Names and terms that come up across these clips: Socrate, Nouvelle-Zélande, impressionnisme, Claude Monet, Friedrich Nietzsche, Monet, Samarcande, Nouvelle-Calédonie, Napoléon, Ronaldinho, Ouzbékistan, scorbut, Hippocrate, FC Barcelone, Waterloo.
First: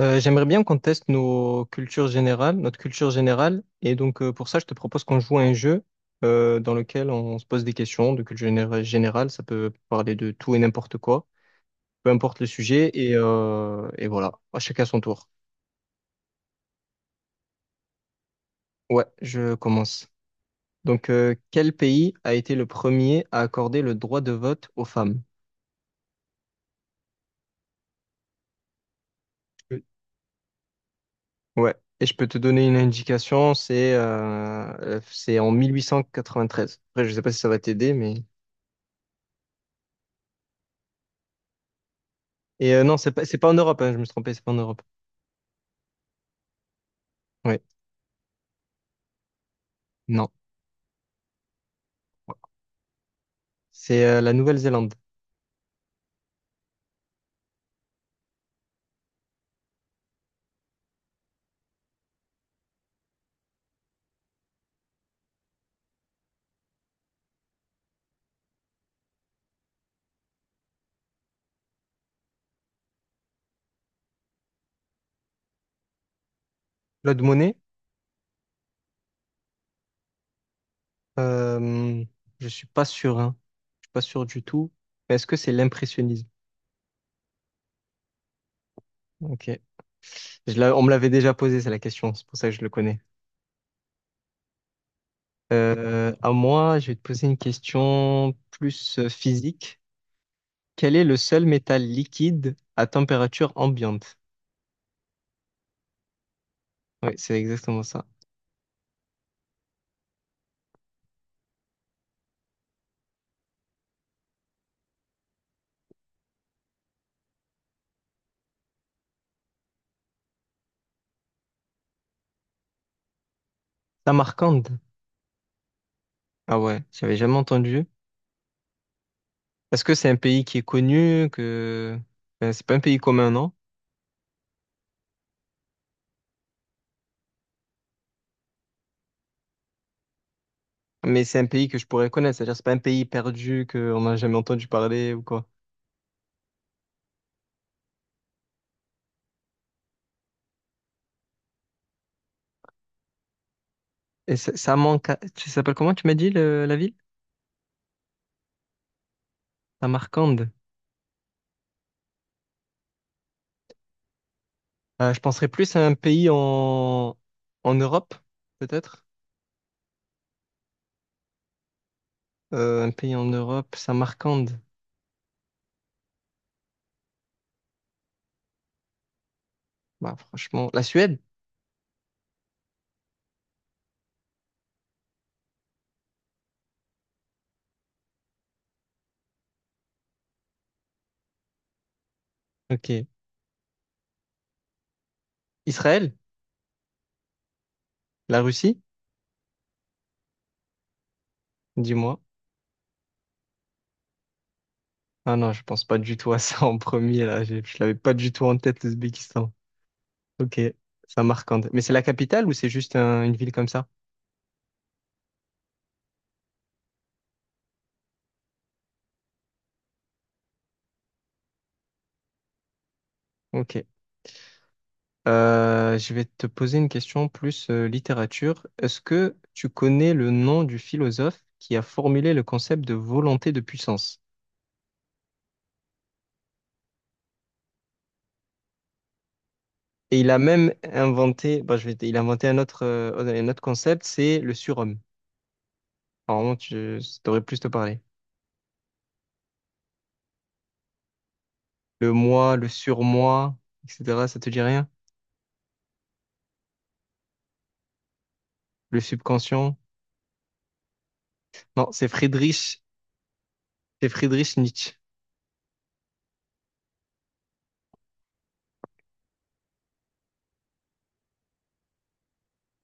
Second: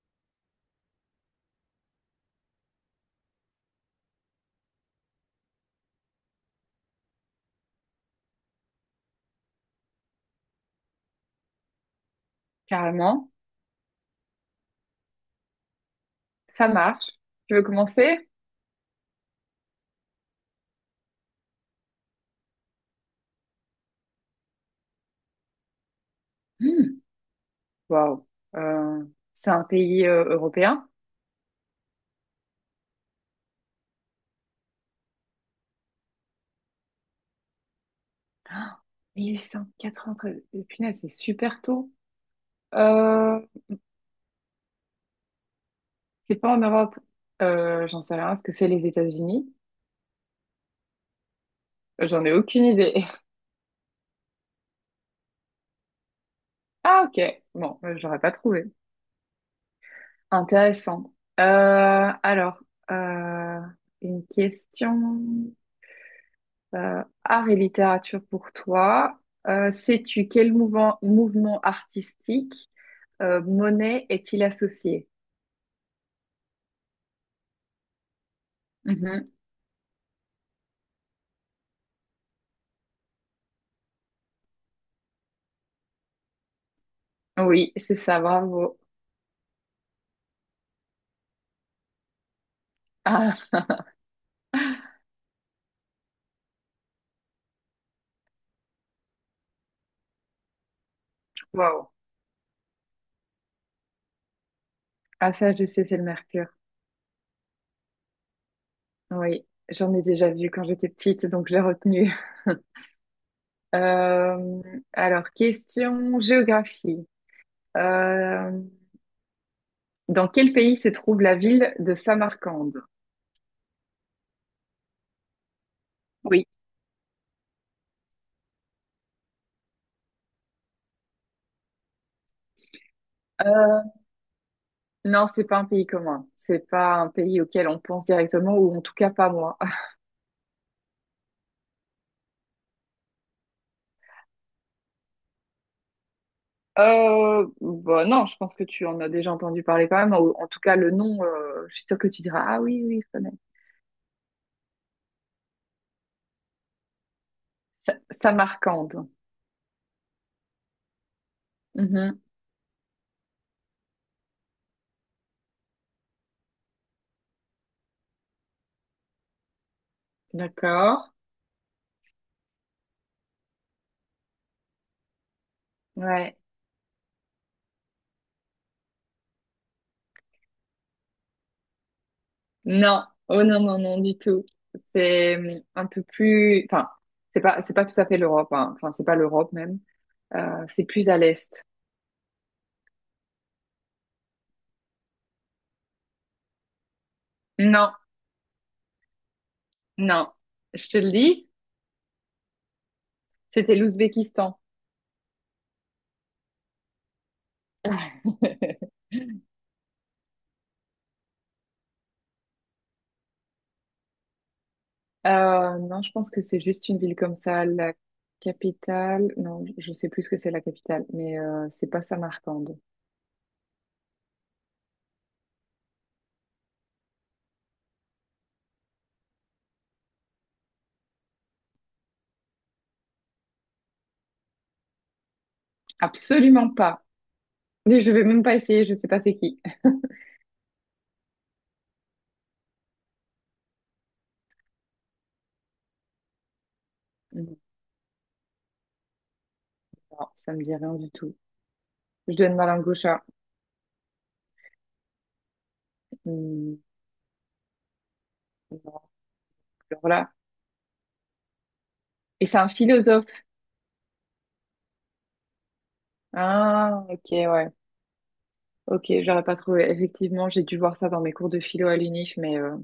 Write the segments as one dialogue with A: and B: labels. A: J'aimerais bien qu'on teste nos cultures générales, notre culture générale. Et donc, pour ça, je te propose qu'on joue à un jeu dans lequel on se pose des questions de générale. Ça peut parler de tout et n'importe quoi, peu importe le sujet. Et,
B: Carrément.
A: euh, et voilà, à chacun son tour.
B: Ça marche. Tu veux commencer?
A: Ouais, je commence. Donc, quel pays a été le premier à accorder le droit de vote aux femmes?
B: Hmm. Waouh. Euh, c'est un
A: Oui.
B: pays européen.
A: Ouais, et je peux te donner une indication, c'est en 1893. Après, je sais pas si ça va t'aider, mais...
B: 1893. Punaise, c'est super tôt.
A: Et non, c'est
B: Euh,
A: pas en Europe, hein, je me suis trompé, c'est pas en Europe.
B: c'est pas en Europe.
A: Oui,
B: J'en sais rien. Est-ce que c'est les États-Unis?
A: non.
B: J'en ai aucune idée.
A: C'est la Nouvelle-Zélande.
B: Ah, ok. Bon, je l'aurais pas trouvé. Intéressant. Euh, alors, euh, une question. Art et littérature pour toi. Sais-tu quel mouvement artistique Monet est-il associé?
A: Claude Monet,
B: Mhm.
A: euh, je suis pas sûr, hein. Je suis pas sûr du tout. Mais est-ce que c'est l'impressionnisme?
B: Oui, c'est ça, bravo.
A: Ok. On me l'avait déjà posé, c'est la question, c'est pour ça que je le connais.
B: Ah,
A: À moi, je vais te poser une question plus physique. Quel est le seul métal
B: waouh.
A: liquide à température ambiante?
B: Ah, ça, je sais, c'est le mercure.
A: Oui, c'est exactement ça.
B: Oui, j'en ai déjà vu quand j'étais petite, donc je l'ai retenu. Euh, Question géographie. Euh, Dans quel pays se trouve la ville de Samarcande?
A: Samarcande.
B: Oui.
A: Ah ouais, j'avais jamais entendu. Est-ce que c'est un pays qui est connu, que... Ben, c'est pas un pays commun, non?
B: Euh, non, c'est pas un pays commun. C'est pas un pays auquel on pense directement, ou en tout cas pas moi.
A: Mais c'est un pays que je pourrais connaître, c'est-à-dire c'est pas un pays perdu qu'on n'a jamais entendu parler ou quoi.
B: Bah non, je pense que tu en as déjà entendu parler quand même. En tout cas, le nom, je suis sûre que tu diras, ah oui, oui, je connais.
A: Et ça manque. Tu s'appelles comment tu m'as dit la ville?
B: Samarcande.
A: Samarcande.
B: Mhm.
A: Je penserais plus à un pays en en Europe, peut-être.
B: D'accord.
A: Un pays en Europe, Samarcande.
B: Ouais.
A: Bah, franchement, la Suède?
B: Non. Oh non, non, non, du tout. C'est un peu plus, enfin, c'est pas tout à fait l'Europe, hein. Enfin, c'est pas l'Europe même. C'est plus à l'Est.
A: Ok. Israël?
B: Non,
A: La Russie?
B: non. Je te le dis,
A: Dis-moi.
B: c'était l'Ouzbékistan.
A: Ah non, je pense pas du tout à ça en premier, là. Je l'avais pas du tout en tête, l'Ouzbékistan. Ok. Samarcande. Mais c'est la capitale ou c'est juste une ville comme ça?
B: Non, je pense que c'est juste une ville comme ça. La capitale, non, je sais plus ce que c'est la capitale, mais c'est pas Samarcande.
A: Ok. Je vais te poser une question plus littérature. Est-ce que tu connais le nom du philosophe qui a formulé le concept de volonté de puissance?
B: Absolument pas. Et je vais même pas essayer, je sais pas c'est qui.
A: Et il a même inventé, bon, il a inventé un autre concept, c'est le surhomme. Normalement, ça devrait plus te parler.
B: Non, ça me dit rien du tout.
A: Le
B: Je donne
A: moi,
B: ma
A: le
B: langue au chat.
A: surmoi, etc. Ça te dit rien?
B: Hmm,
A: Le
B: non,
A: subconscient?
B: alors là.
A: Non,
B: Et c'est un philosophe.
A: C'est Friedrich Nietzsche.
B: Ah, ok, ouais. Ok, j'aurais pas trouvé. Effectivement, j'ai dû voir ça dans mes cours de philo à l'UNIF, mais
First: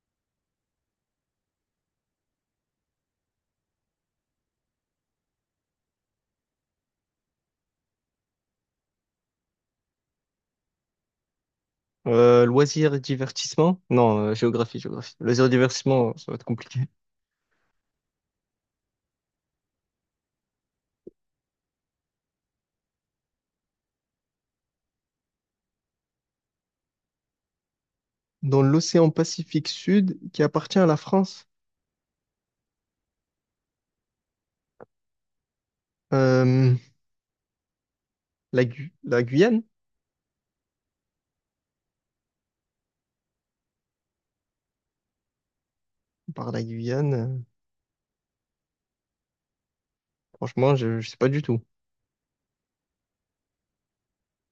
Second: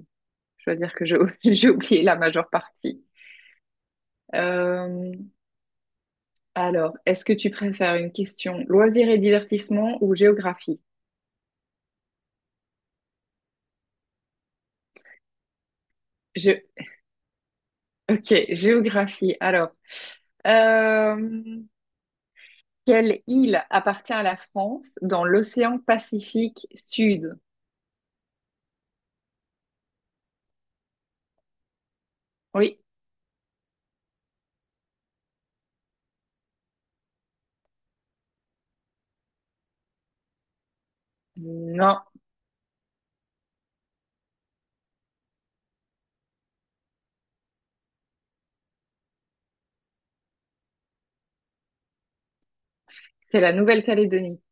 B: je dois dire que j'ai j'ai oublié la majeure partie. Euh, Alors, est-ce que tu préfères une question loisirs et divertissement ou géographie?
A: Loisirs et divertissement? Non, géographie, géographie. Loisirs et divertissement, ça va être
B: Gé-
A: compliqué.
B: Ok, géographie. Alors, euh, quelle île appartient à la France dans l'océan Pacifique Sud?
A: Dans l'océan Pacifique Sud, qui appartient à la France,
B: Oui,
A: euh, la, la Guyane?
B: non,
A: Par la Guyane, franchement, je sais pas du tout.
B: c'est la Nouvelle-Calédonie.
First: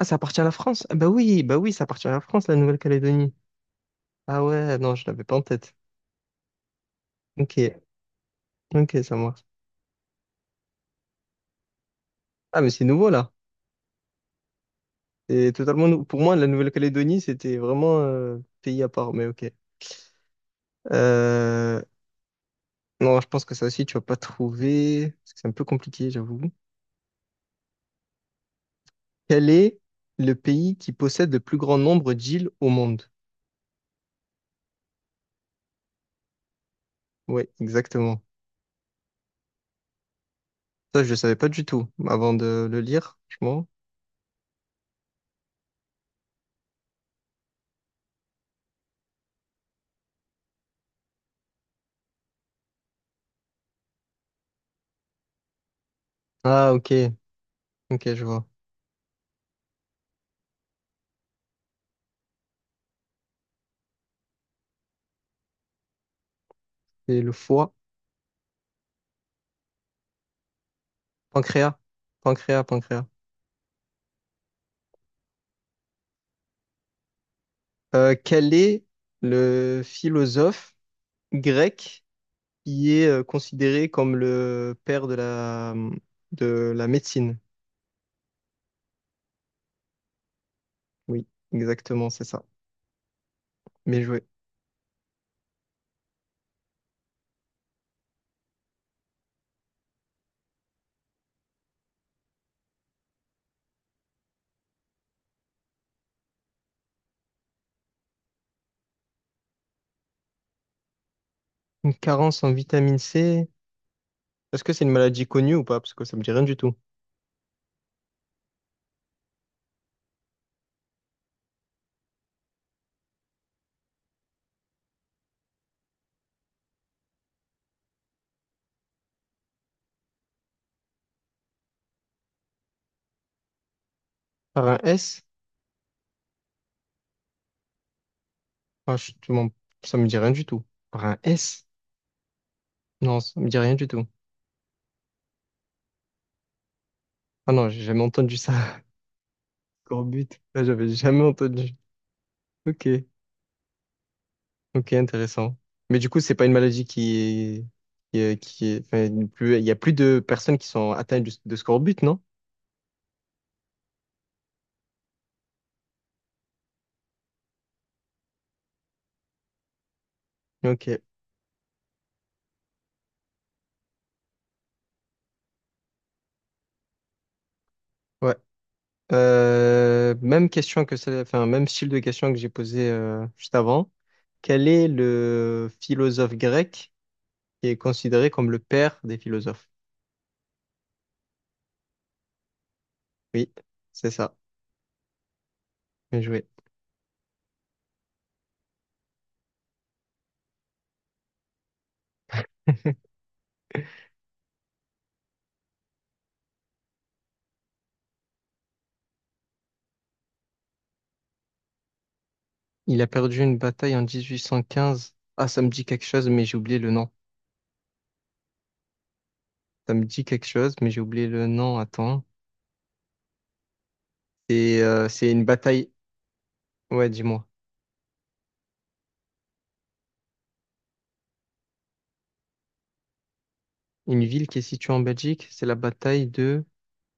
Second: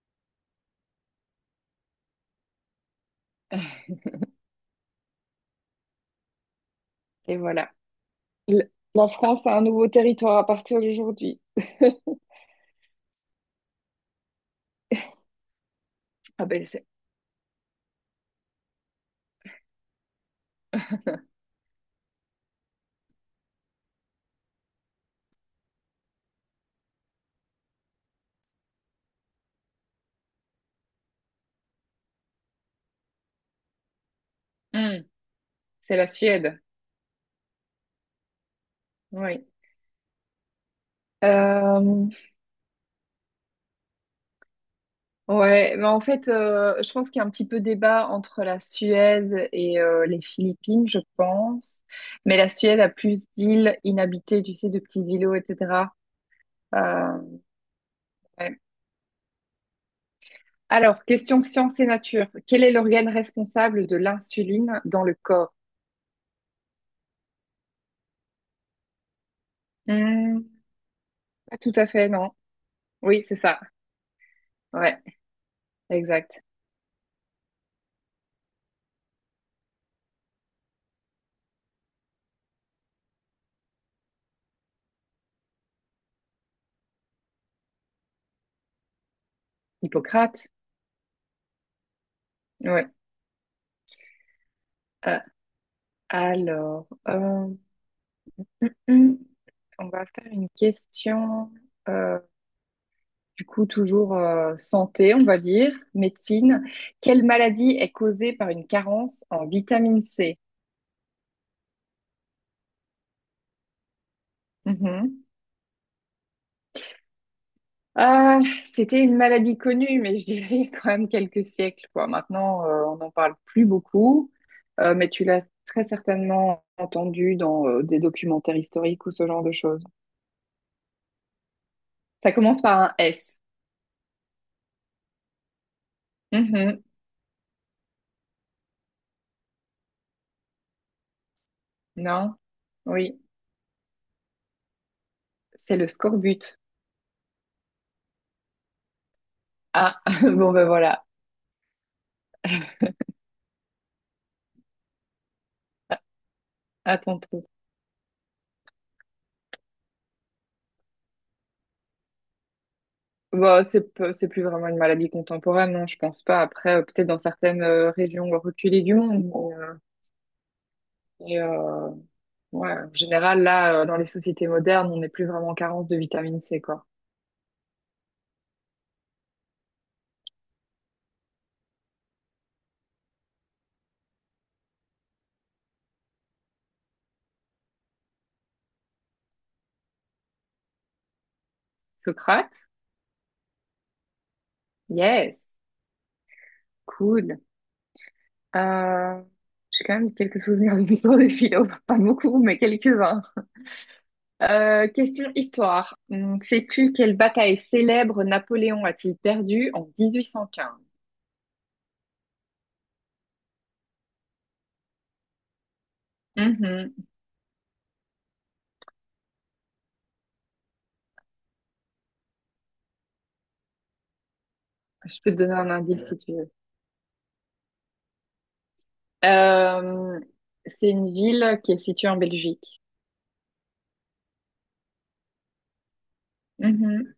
A: Ah, ça appartient à la France? Ah bah oui, ça appartient à la France, la Nouvelle-Calédonie. Ah ouais, non, je l'avais pas en tête.
B: Et
A: Ok,
B: voilà. L-
A: ok,
B: La
A: ça marche.
B: France a un nouveau territoire à partir d'aujourd'hui.
A: Ah, mais c'est nouveau là. Pour moi, la
B: Ah ben c'est
A: Nouvelle-Calédonie, c'était vraiment pays à part, mais ok. Euh, non, je pense que ça aussi, tu vas pas trouver. Parce que c'est un peu compliqué, j'avoue. Quel est le pays qui possède le plus grand nombre d'îles au monde?
B: Hmm, c'est la Suède.
A: Ouais, exactement.
B: Oui.
A: Ça, je le savais pas du tout
B: Euh,
A: avant de le lire, franchement.
B: Ouais, mais en fait, je pense qu'il y a un petit peu débat entre la Suède et les Philippines, je pense. Mais la Suède a plus d'îles inhabitées, tu sais, de petits îlots, etc.
A: Ah, ok,
B: Euh,
A: ok, je vois.
B: ouais. Alors, question science et nature. Quel est l'organe responsable de l'insuline dans le corps?
A: C'est le foie,
B: Hmm, pas
A: pancréas,
B: tout à fait, non.
A: pancréas, pancréas.
B: Oui, c'est ça. Ouais, exact.
A: Quel est le philosophe grec qui est considéré comme le père de la médecine.
B: Hippocrate.
A: Oui, exactement, c'est ça.
B: Ouais.
A: Bien joué.
B: Euh, alors, hmm, On va faire une question. euh, Du coup, toujours santé, on va dire, médecine. Quelle maladie est causée par une carence en vitamine C?
A: Une carence en vitamine C, est-ce que c'est une maladie
B: Mhm.
A: connue ou pas? Parce que ça me dit rien du tout.
B: C'était une maladie connue, mais je dirais il y a quand même quelques siècles, quoi. Maintenant, on n'en parle plus beaucoup. Mais tu l'as très certainement entendu dans des documentaires historiques ou ce genre de choses. Ça commence par un S.
A: Par un S?
B: Mhm.
A: Ah, je te mens. Ça me dit rien du tout. Par un S?
B: Non?
A: Non,
B: Oui,
A: ça me dit rien du tout.
B: c'est le scorbut.
A: Ah non, j'ai jamais entendu ça.
B: Ah,
A: Scorbut.
B: bon
A: Là,
B: ben
A: j'avais
B: voilà,
A: jamais entendu. Ok, ok, intéressant. Mais du coup, c'est pas une maladie qui
B: attends.
A: est, enfin, il y a plus de personnes qui sont atteintes de scorbut, non?
B: Bah, c'est plus vraiment une maladie contemporaine, non, je pense pas. Après, peut-être dans certaines régions reculées du monde. Mais,
A: Ok,
B: et, euh, ouais, en général, là, dans les sociétés modernes, on n'est plus vraiment en carence de vitamine C, quoi.
A: ouais. Même question que ça, enfin, même style de question que j'ai posé juste avant. Quel est le philosophe grec qui est considéré comme le père des philosophes?
B: Socrate?
A: Oui, c'est ça.
B: Yes,
A: Bien joué.
B: cool. Euh, j'ai quand même quelques souvenirs de mes cours de philo, pas beaucoup, mais quelques-uns. Question histoire. Sais-tu quelle bataille célèbre Napoléon a-t-il perdue en 1815?
A: Il a perdu une bataille en 1815. Ah, ça me dit quelque chose, mais j'ai oublié le
B: Mhm.
A: nom. Ça me dit quelque chose, mais j'ai oublié le nom. Attends.
B: Je
A: C'est
B: peux te
A: une
B: donner un
A: bataille.
B: indice si tu veux.
A: Ouais, dis-moi.
B: Euh, c'est une ville qui est située en Belgique.
A: Une ville qui est située en Belgique, c'est la bataille
B: Mhm.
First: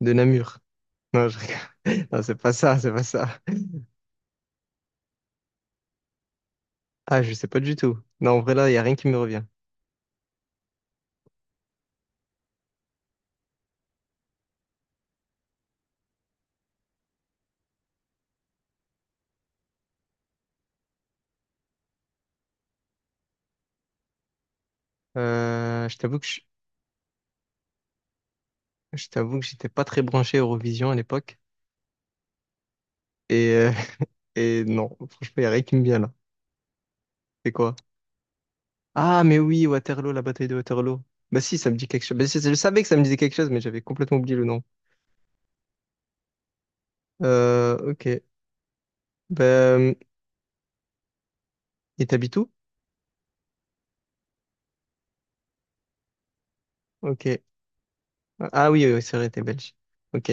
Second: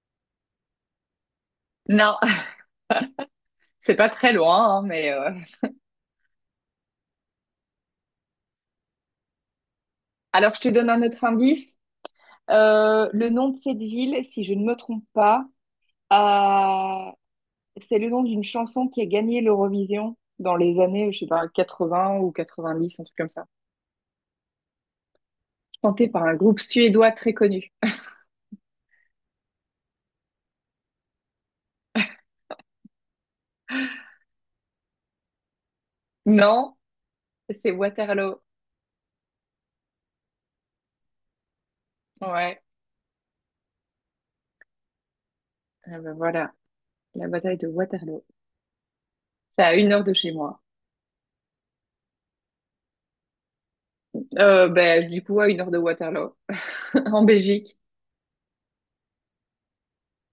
A: de Namur. Non, je rigole.
B: Non,
A: Non, c'est pas ça, c'est pas ça.
B: c'est pas très loin, hein, mais...
A: Ah, je sais pas du tout. Non, en vrai, là, il n'y a rien qui me revient.
B: alors, je te donne un autre indice. Le nom de cette ville, si je ne me trompe pas, euh, c'est le nom d'une chanson qui a gagné l'Eurovision dans les années, je sais pas, 80 ou 90, un truc comme ça.
A: Euh, je
B: Chantée
A: t'avoue
B: par
A: que
B: un
A: je,
B: groupe suédois très connu.
A: je t'avoue que j'étais pas très branché Eurovision à l'époque. Et, euh, et non, franchement, il n'y a rien qui me vient là.
B: Non,
A: C'est
B: c'est
A: quoi?
B: Waterloo.
A: Ah, mais oui, Waterloo, la bataille de Waterloo. Bah si, ça me dit quelque chose. Bah, si, je
B: Ouais,
A: savais que ça me disait quelque chose, mais j'avais complètement oublié le nom.
B: eh ben voilà, la bataille de
A: Ok.
B: Waterloo. C'est à une
A: Ben...
B: heure de chez moi.
A: Et t'habites où?
B: Ben, du coup, à 1 heure de Waterloo. En
A: Ok.
B: Belgique.
A: Ah oui, oui, oui, c'est vrai, t'es belge. Ok,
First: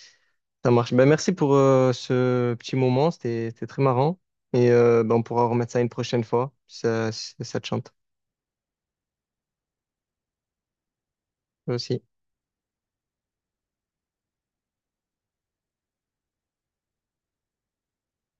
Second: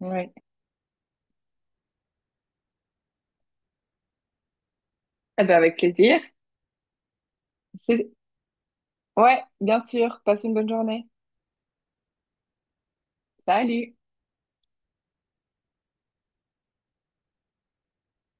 B: Ouais.
A: ça marche. Ben, merci pour ce petit moment, c'était très marrant. Et ben, on
B: Eh
A: pourra
B: ben,
A: remettre
B: avec
A: ça une
B: plaisir.
A: prochaine fois, si ça te chante.
B: C'est- Ouais, bien sûr. Passe une bonne journée.
A: Moi aussi.
B: Salut!